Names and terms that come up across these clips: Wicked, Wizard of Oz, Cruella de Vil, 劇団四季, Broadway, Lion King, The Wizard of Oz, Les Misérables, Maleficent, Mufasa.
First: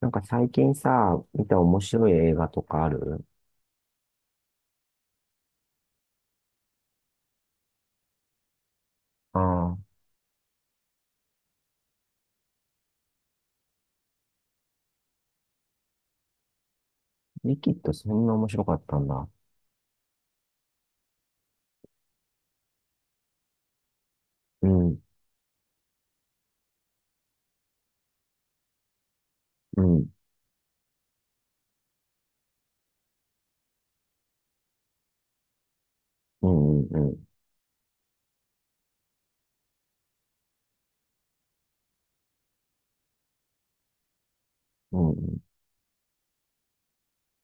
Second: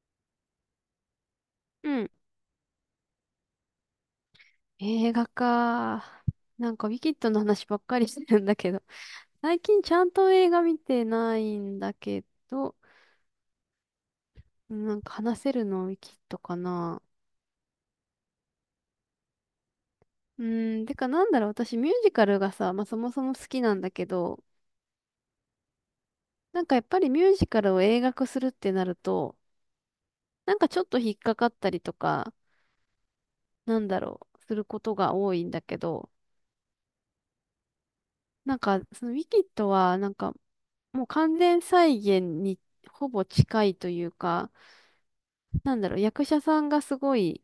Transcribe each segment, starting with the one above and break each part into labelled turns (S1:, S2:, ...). S1: なんか最近さ、見た面
S2: う
S1: 白
S2: ん。
S1: い映画とかある？
S2: 映画か。ウィキッドの話ばっかりしてるんだけど。
S1: あ
S2: 最近
S1: あ、
S2: ちゃんと映画見てないんだけど、うん話せるのウィキッドかな。
S1: リキッドそんな面白かったんだ。
S2: うん、てかなんだろう、私ミュージカルがさ、まあそもそも好きなんだけど、
S1: うん、
S2: なんかやっぱりミュージカルを映画化するってなると、
S1: うん、
S2: なんかちょっと引っかかったりとか、なんだろう、することが多いんだけど、
S1: うん、うん、うん、
S2: なんかそのウィキッドは、もう完全再現にほぼ近いというか、
S1: うん、
S2: なんだろう、役者さんがすごい、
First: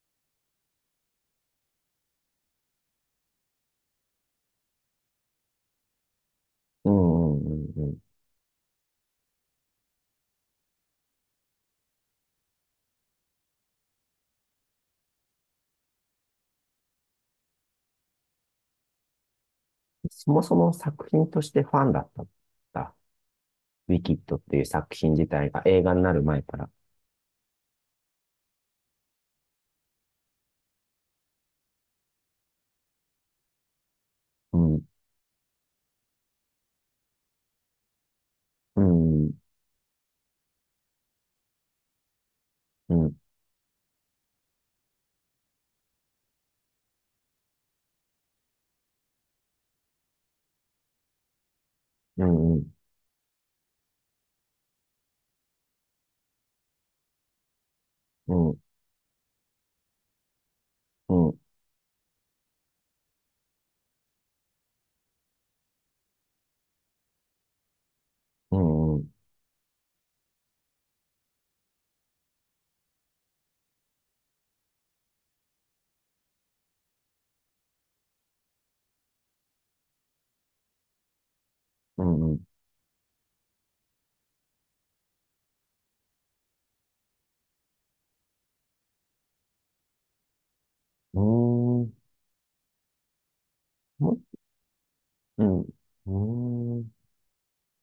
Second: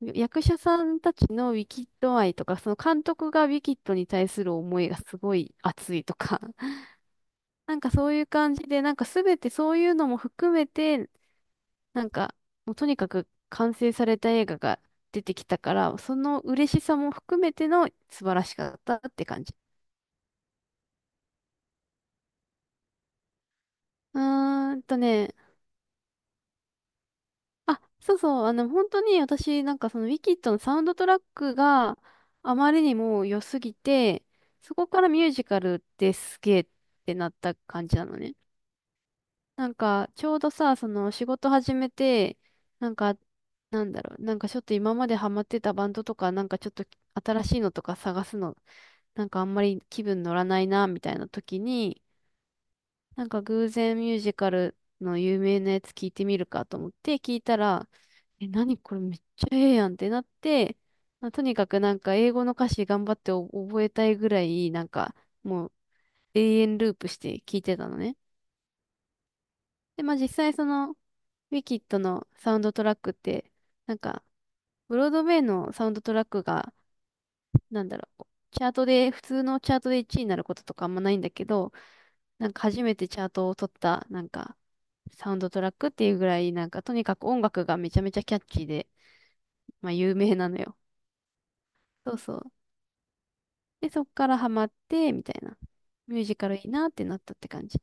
S2: 役者さんたちのウィキッド愛とか、その監督がウィキッドに対する思いがすごい熱いとか、
S1: うん、うん、
S2: なん
S1: う
S2: か
S1: ん。
S2: そういう感じで、なんかすべてそういうのも含めて、なんかもうとにかく完成された映画が出てきたから、その嬉しさも含めての素晴らしかったって感じ。
S1: そもそも作品としてファンだったんだ。ウィキ
S2: う
S1: ッドっていう
S2: ーん
S1: 作
S2: と
S1: 品自
S2: ね、
S1: 体が映画になる前から。
S2: あ、そうそう、あの、本当に私、なんかそのウィキッドのサウンドトラックがあまりにも良すぎて、
S1: う
S2: そ
S1: ん、
S2: こからミュージカルってすげえってなった感じなのね。
S1: うん、
S2: ちょうどさ、その仕事始めて、な
S1: う
S2: ん
S1: ん、
S2: か、なんだろう、なんかちょっと今までハマってたバンドとか、なんかちょっと新しいのとか探すの、なんかあんまり気分乗らないな、みたいな時に、
S1: うん、うん、
S2: なんか偶然ミュージカルの有名なやつ聞いてみるかと思って聞いたら、
S1: う
S2: え、
S1: ん、
S2: 何これめっちゃええやんってなって、
S1: う
S2: まあ、
S1: ん、
S2: とにかくなんか英語の歌詞頑張ってお覚えたいぐらい、もう永遠ループして聞いてたのね。
S1: うん、うん、
S2: で、まあ実際そのウィキッドのサウンドトラックって、なんかブロードウェイのサウンドトラックが、なんだろう、チャートで、普通のチャートで1位になることとかあんまないんだけど、
S1: うん、うん、
S2: なんか初めてチャートを取った、なんか、サウンドトラックっていうぐらい、なんか、とにかく音楽がめちゃめちゃキャッチーで、まあ、有名なのよ。
S1: うん、
S2: そうそう。で、そっからハマって、みたい
S1: う
S2: な。ミュージカルいい
S1: ん、う
S2: な
S1: ん。
S2: ってなったって感じ。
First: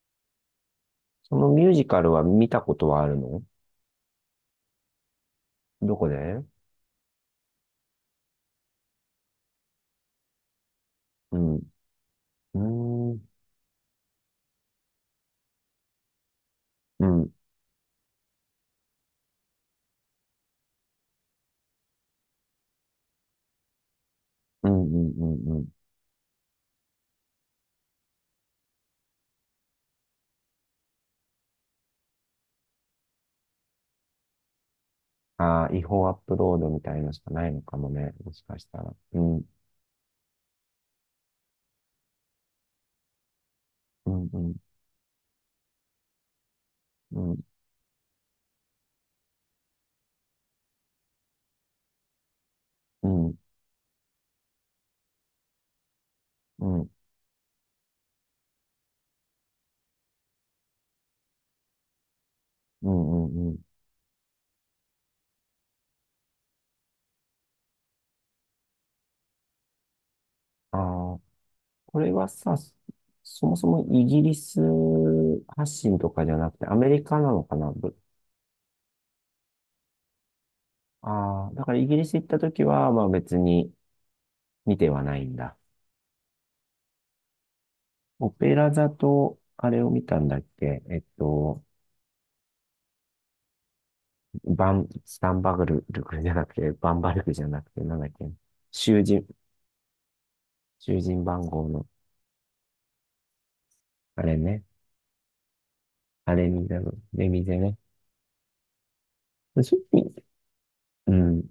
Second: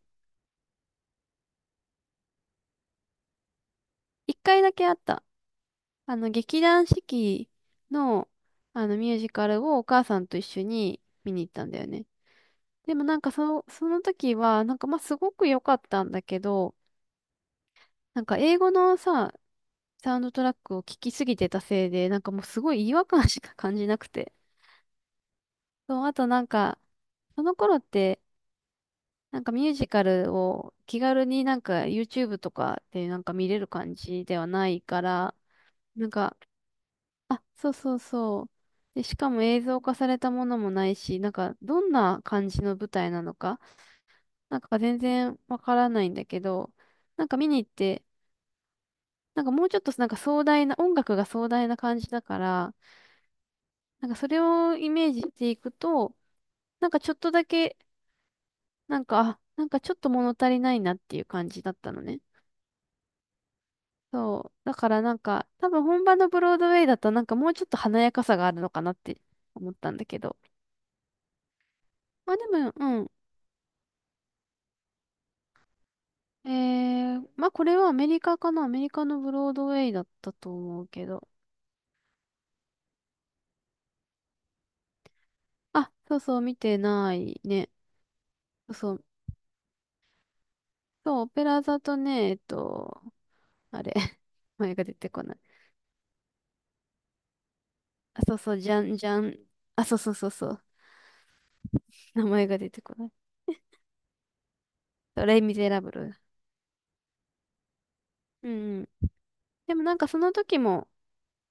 S1: そのミュージカルは見たことはあるの？
S2: 一回だけあった。
S1: どこ
S2: あの、
S1: で？
S2: 劇団四季の、あの、ミュージカルをお母さんと一緒に見
S1: う
S2: に行っ
S1: ん。う
S2: たんだよね。でも
S1: ーん。
S2: その、その時は、なんかまあすごく良かったんだけど、
S1: うん、うん、
S2: なんか英語のさ、サウンドトラックを聞きすぎてたせいで、なんかもうすごい違和感しか感じなくて。
S1: うん、うん、うん。
S2: そう、あと、なんか、その頃って、なんかミュージカルを気軽になんか YouTube とかでなんか見れる感じではないから、
S1: ああ、違
S2: な
S1: 法
S2: ん
S1: アップ
S2: か、
S1: ロードみたいのしか
S2: あ、
S1: ないの
S2: そう
S1: かも
S2: そう
S1: ね。も
S2: そ
S1: し
S2: う。
S1: かしたら。
S2: で、し
S1: う
S2: かも
S1: ん、
S2: 映像化されたものもないし、なんかどんな感じの舞台なのか、
S1: うん、うん、
S2: なんか、全然わからないんだけど、
S1: う
S2: なんか
S1: ん、
S2: 見に行って、なんかもうちょっとなんか壮大な、音楽が壮大な感じだから、
S1: うん、
S2: なんかそれをイメージしていくと、
S1: うん、
S2: なんかちょっとだけ、あ、なんかちょっと物足りないなっていう感じだったのね。
S1: うん、うん。
S2: そう。だから、なんか、多分本場のブロードウェイだとなんかもうちょっと華やかさがあるのかなって思ったんだけど。
S1: ああ、これは
S2: まあで
S1: さ、そ
S2: も、う
S1: そもそもイギリス発信とかじゃ
S2: ん。
S1: なくてアメリ
S2: え
S1: カ
S2: ー、
S1: なの
S2: まあ
S1: か
S2: こ
S1: な？
S2: れはアメリカかな。アメリカのブロードウェイだったと思うけど。
S1: ああー、だからイギリス行った時は、まあ別に見てはないんだ。
S2: あ、そうそう、見てないね。
S1: オペラ
S2: そう
S1: 座
S2: そう、
S1: と、あれを見たんだっけ。
S2: そう、オペラ座とね、あれ、
S1: バ
S2: 前が
S1: ン、
S2: 出て
S1: ス
S2: こ
S1: タ
S2: ない。
S1: ンバグル、ルクじゃなくて、バンバルクじゃなくて、なんだっ
S2: あ、
S1: け？
S2: そうそう、じゃん
S1: 囚
S2: じゃ
S1: 人、
S2: ん。あ、そうそうそうそう。
S1: 囚人番号の、
S2: 名前が出てこない。
S1: あれね。
S2: レ・ミゼラブル。
S1: あれみたいな、レミゼね。
S2: うんうん。
S1: そ
S2: で
S1: うい
S2: もな
S1: う
S2: ん
S1: 意
S2: かそ
S1: 味。
S2: の時も、
S1: うん、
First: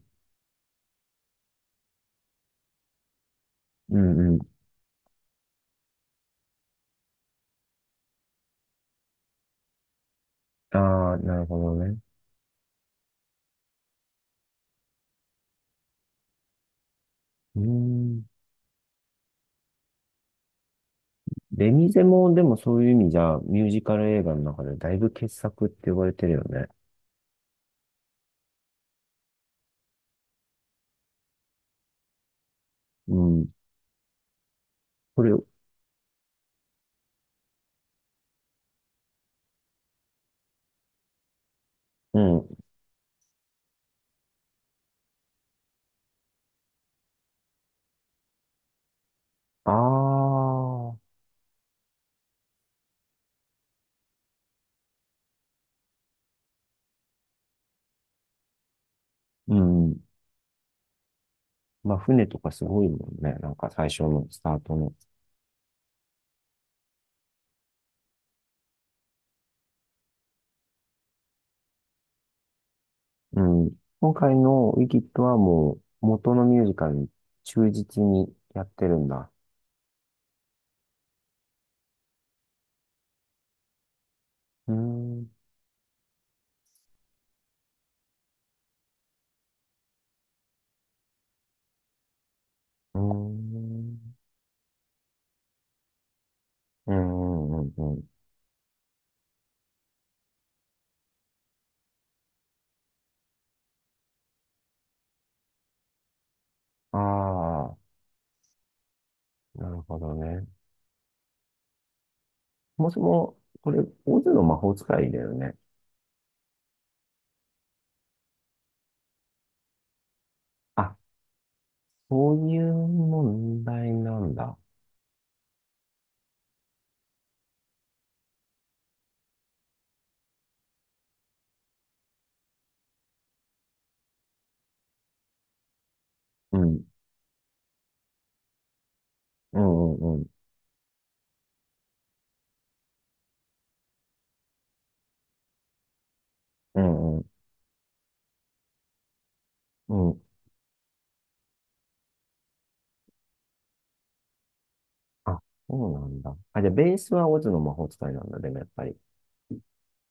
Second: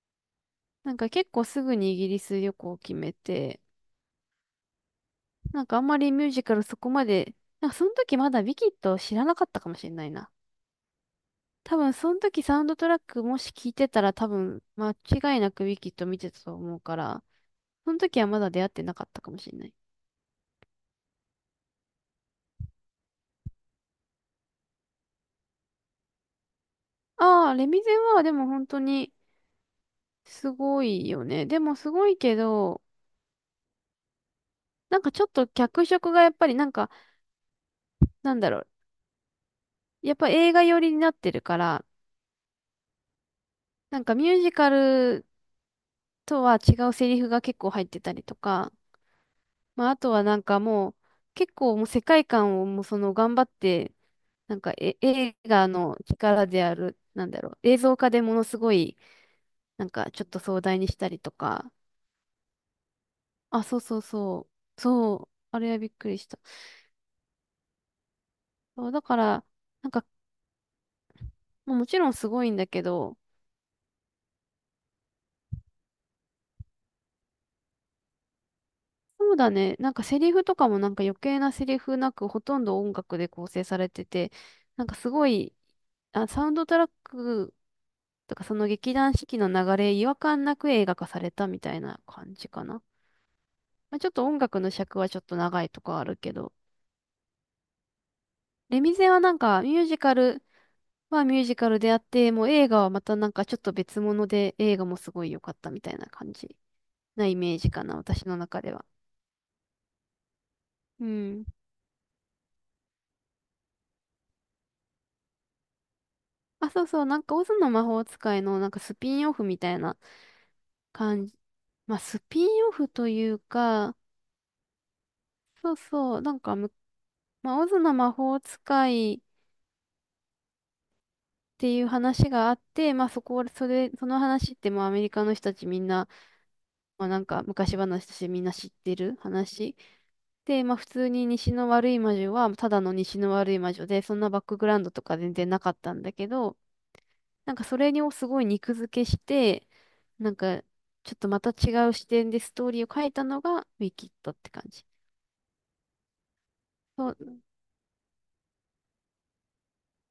S2: なんか結構すぐにイギリス旅行を決めて、
S1: うん、うん。
S2: なんかあんまりミュージカルそこまで、なんかその時まだウィキッドを知らなかったかもしれないな。
S1: ああ、なるほど
S2: 多分
S1: ね。
S2: その時サウンドトラックもし聞いてたら多分間違いなくウィキッド見てたと思うから、
S1: うー
S2: その時
S1: ん。
S2: はまだ出会ってなかったかもしれない。
S1: レミゼも、でもそういう意味じゃ、ミュージカル映画の中でだいぶ傑作って言われてるよね。
S2: ああ、レ・ミゼはでも本当にすごいよね。でもすごいけど、
S1: うん。
S2: なんか
S1: こ
S2: ちょっ
S1: れ、う
S2: と脚色がやっぱり、なんか、なんだろう、やっぱ映画寄りになってるから、
S1: ん。
S2: なんかミュージカルとは違うセリフが結構入ってたりとか、まああとは
S1: あ
S2: もう
S1: あ、
S2: 結構もう世界観をもうその頑張って、なんかえ映画の力である、なんだろう、映像化でものすごい
S1: う
S2: なん
S1: ん。
S2: かちょっと壮大にしたりとか、
S1: まあ、船とかすごいもんね。なん
S2: あ、
S1: か
S2: そう
S1: 最
S2: そ
S1: 初
S2: う
S1: のス
S2: そ
S1: タート
S2: う、
S1: の。
S2: そう、あれはびっくりした。そう、だから、なんかまあもちろんすごいんだけど、
S1: うん。今回のウィキッドはもう、元のミュージカルに忠実にやってるんだ。
S2: そうだね。なんかセリフとかもなんか余計なセリフなくほとんど音楽で構成されてて、
S1: うー
S2: なんかすご
S1: ん。
S2: い、あ、サウンドトラックとかその劇団四季の流れ、違和感なく映画化されたみたいな感じかな。
S1: うー
S2: まあ、ちょ
S1: ん。
S2: っと音楽の尺はちょっと長いとかあるけど、
S1: うんうんうんうん。
S2: レミゼはなんかミュージカルはミュージカルであって、もう映画はまたなんかちょっと別物で映画もすごい良かったみたいな感じなイメージ
S1: あ
S2: か
S1: あ、
S2: な、私の中では。
S1: なるほどね。
S2: うん。
S1: もしも、これ、オズの魔法使いだよね。
S2: あ、そうそう、なんかオズの魔法使いのなんかスピンオフみたいな
S1: あ、
S2: 感じ。まあ、ス
S1: そ
S2: ピ
S1: うい
S2: ンオ
S1: う
S2: フという
S1: 問題
S2: か、
S1: なんだ。
S2: そうそう、なんかむ、まあ、オズの魔法使いっていう話があって、まあ、そこ、それ、その話ってもうアメリカの人たちみんな、
S1: うん。
S2: まあ、なんか昔話としてみんな知ってる
S1: う
S2: 話。
S1: んうんうん。
S2: で、まあ、普通に西の悪い魔女は、ただの西の悪い魔女で、そんなバックグラウンドとか全然なかったんだけど、
S1: うんうん。
S2: なんかそれをすごい肉付けして、
S1: うん。
S2: なんかちょっとまた違う視点でストーリーを書いたのがウィキッドって感じ。
S1: あ、そうなんだ。あ、じゃあ、ベー
S2: そ
S1: スは
S2: う、
S1: オズの魔法使いなんだ、でもやっぱり。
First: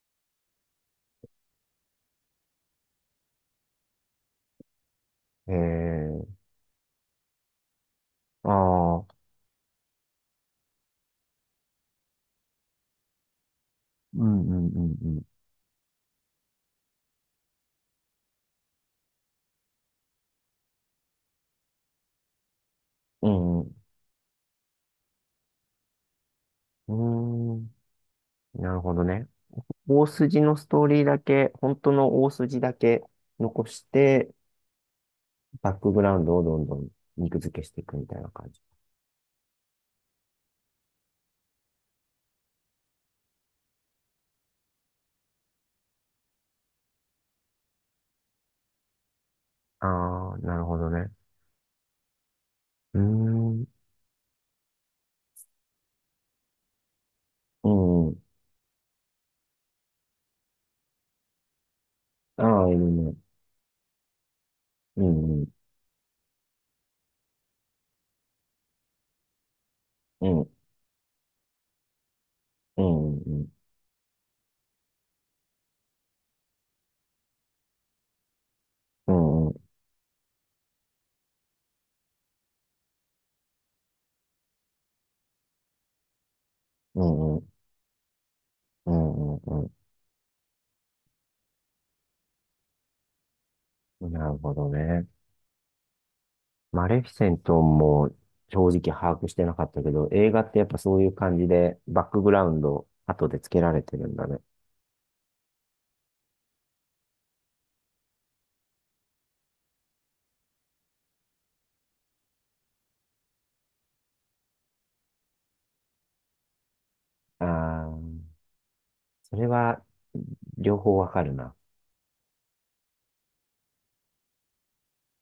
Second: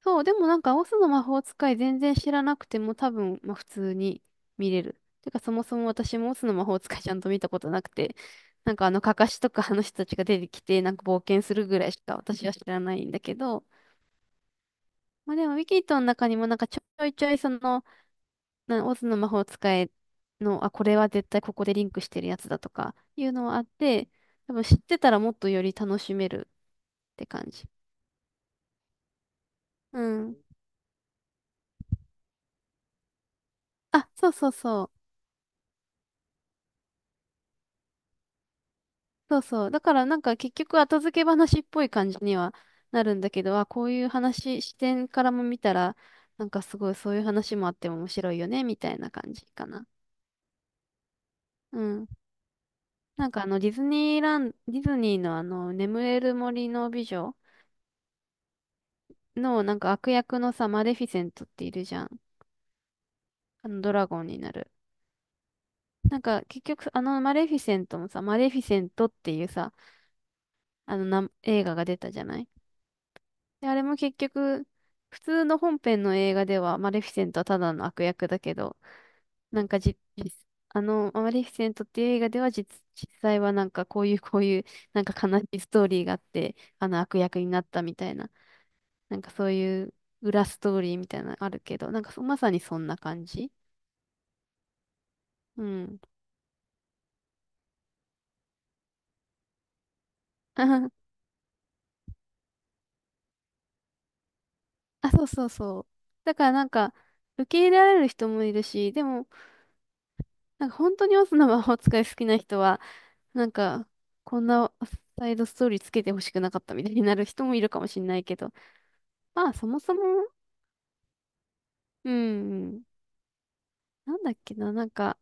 S2: そう、でもなんかオスの魔法使い全然知らなくても多分、まあ、普通に見れる。てかそ
S1: へ
S2: もそも私
S1: え。
S2: もオスの魔法使いちゃんと見たことなくて、
S1: あ
S2: なんかあ
S1: あ、
S2: の
S1: う
S2: カ
S1: ん
S2: カシとかあの人たちが出てきてなんか冒険するぐらいしか私は知らないんだけど、
S1: うんうん
S2: まあでもウィキッドの中にもなんかちょいちょいその、なオズの魔法使いの、あ、これは絶対ここでリンクしてるやつだとかい
S1: う
S2: うのは
S1: ん。
S2: あ
S1: う
S2: っ
S1: ん、う
S2: て、多分知ってたらもっとより楽しめる
S1: ん。
S2: って感
S1: うー
S2: じ。
S1: ん。なるほどね。
S2: う
S1: 大
S2: ん。
S1: 筋のストーリーだけ、本当の大筋だけ残し
S2: あ、そ
S1: て、
S2: うそうそう。
S1: バックグラウンドをどんどん肉付けしていくみたいな感じ。
S2: そうそう。だからなんか結局後付け話っぽい感じにはなるんだけど、あ、こういう話、視点からも見たら、なんかすごいそういう話もあっても面白いよね、みたいな感じかな。
S1: ああ、なるほどね。
S2: うん。
S1: うー
S2: なんかあのデ
S1: ん。
S2: ィズニーラン、ディズニーのあの眠れる森の美女
S1: うんうん。
S2: のなんか悪役のさ、マレフィセントっているじゃん。
S1: ああ、いるね。
S2: あのドラゴンになる。
S1: うんうん。
S2: なんか結局あのマレフィセントもさ、マレフィセントっていうさ、
S1: うん。
S2: あの映画が出たじゃない。
S1: うんうん
S2: で、あれも結局普通の本編の映画ではマレフィセントはただの悪役だけど、
S1: うん。うんん。
S2: なんかじ、実あのマレフィセントっていう映画では実際はなんかこういうこういうなんか悲しいストーリーがあって、あの
S1: う
S2: 悪
S1: んうん
S2: 役
S1: う
S2: に
S1: ん
S2: なったみたいな、
S1: うん
S2: なんか
S1: うんうん
S2: そ
S1: う
S2: う
S1: んうんうんうん
S2: いう裏ストーリーみたいなのあるけど、なんかそまさにそんな感じ。
S1: うん、なるほどね。
S2: うん。
S1: マレフィセントも正直把握してなかったけど、映画ってやっぱそう いう感じでバックグラウンド後で付けられてるんだね。
S2: あ、そうそうそう。だから、なんか、受け入れられる人もいるし、でも、なんか本当にオズの魔法使い好きな人は、なんか、こんなサイドストーリーつけてほしくなかったみたいになる人もいるかも
S1: ああ、
S2: しれないけど、
S1: それ
S2: まあ、そも
S1: は
S2: そも、
S1: 両方わかるな。
S2: うん、なんだっけな、なんか、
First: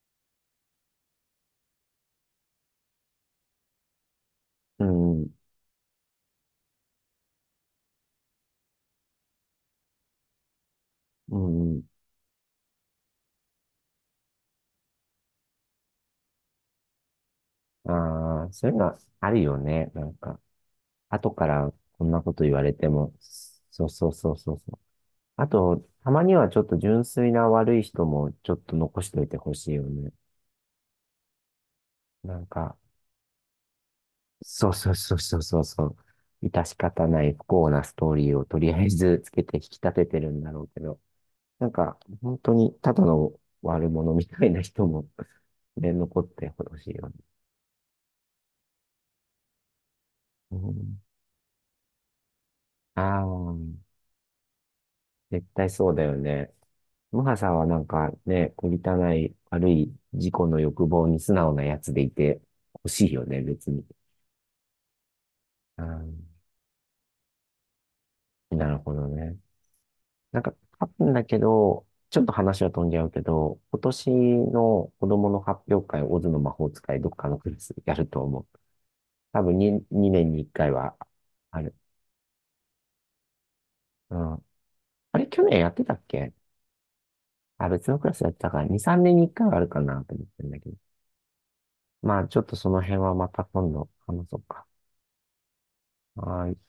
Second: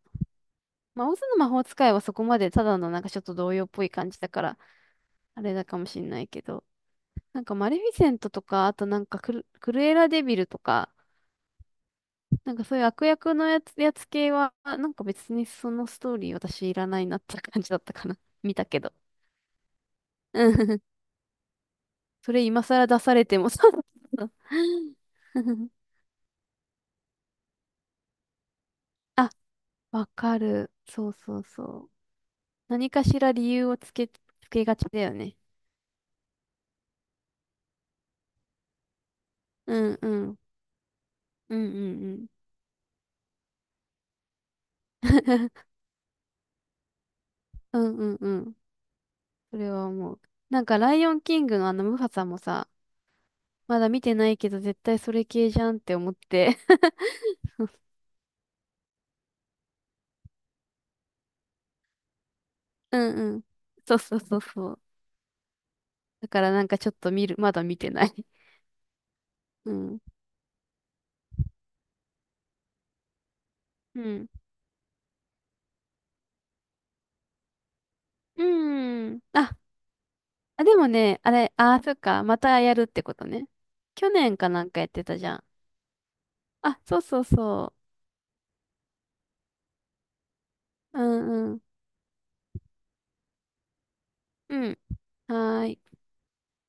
S2: まあ、オズの魔法使いはそこまでただのなんかちょっと童謡っぽい感じだから、
S1: うん。
S2: あれだかもしれないけど、なんかマレフィセントとか、あとなんかクルエラデビルとか、
S1: うん
S2: なんか、そういう悪役のやつ系は、なんか別にそのストーリー私いらないなって感じだっ
S1: う
S2: たかな。
S1: ん。ああ、
S2: 見た
S1: そういう
S2: け
S1: の
S2: ど。
S1: はあるよね。なんか。
S2: うん。
S1: 後からこんな
S2: そ
S1: こ
S2: れ
S1: と言わ
S2: 今
S1: れて
S2: 更出
S1: も、
S2: されてもそう
S1: そうそう
S2: そ
S1: そ
S2: う
S1: うそうそう。あ
S2: そう。
S1: と、たまにはちょっと純粋な悪い人もちょっと残し ておい
S2: あ、
S1: てほしいよ
S2: わ
S1: ね。
S2: かる。そうそうそう。
S1: なんか、
S2: 何かしら理由をつけ
S1: そう
S2: がち
S1: そう
S2: だよ
S1: そうそ
S2: ね。
S1: うそうそう。致し方ない不幸なストーリーをとりあえずつけて引き
S2: う
S1: 立
S2: ん
S1: て
S2: う
S1: てる
S2: ん。
S1: んだろうけど、
S2: うん
S1: なん
S2: うん
S1: か、
S2: うん。
S1: 本当にただの悪者みたいな人も ね、残ってほしいよね。
S2: うんうんうん。それは思う。
S1: う
S2: なんかラ
S1: ん、
S2: イオンキングのあのムファさんもさ、
S1: ああ、
S2: まだ見てないけど絶対それ
S1: 絶
S2: 系じ
S1: 対
S2: ゃんっ
S1: そう
S2: て
S1: だ
S2: 思
S1: よ
S2: っ
S1: ね。
S2: て。
S1: ムハさんはなんかね、こりたない悪い自己の欲望に素直なやつでいて欲
S2: う
S1: しいよ
S2: んう
S1: ね、
S2: ん。
S1: 別に。
S2: そうそうそうそう。
S1: うん、
S2: だからなんかちょっと見る、まだ見てない。
S1: なるほどね。
S2: うん。
S1: なんか、多分だけど、ちょっと話は飛んじゃうけど、今
S2: う
S1: 年
S2: ん。
S1: の子供の発表会、オズの魔法使い、どっかのクラスやると思う。
S2: うん。
S1: 多分に2年に1
S2: あ、
S1: 回
S2: でも
S1: は
S2: ね、あれ、
S1: ある。
S2: あ、そっか、またやるってことね。去
S1: う
S2: 年
S1: ん。
S2: かなんかやってた
S1: あ
S2: じ
S1: れ、
S2: ゃ
S1: 去
S2: ん。
S1: 年やってたっけ？
S2: あ、そうそう
S1: あ、
S2: そ
S1: 別のクラスやってたから、2、3年に1回はあるかなと思ってるんだけど。
S2: う。うんうん。
S1: まあ、ちょっとその辺はまた今度話そうか。
S2: うん。はーい。
S1: はい。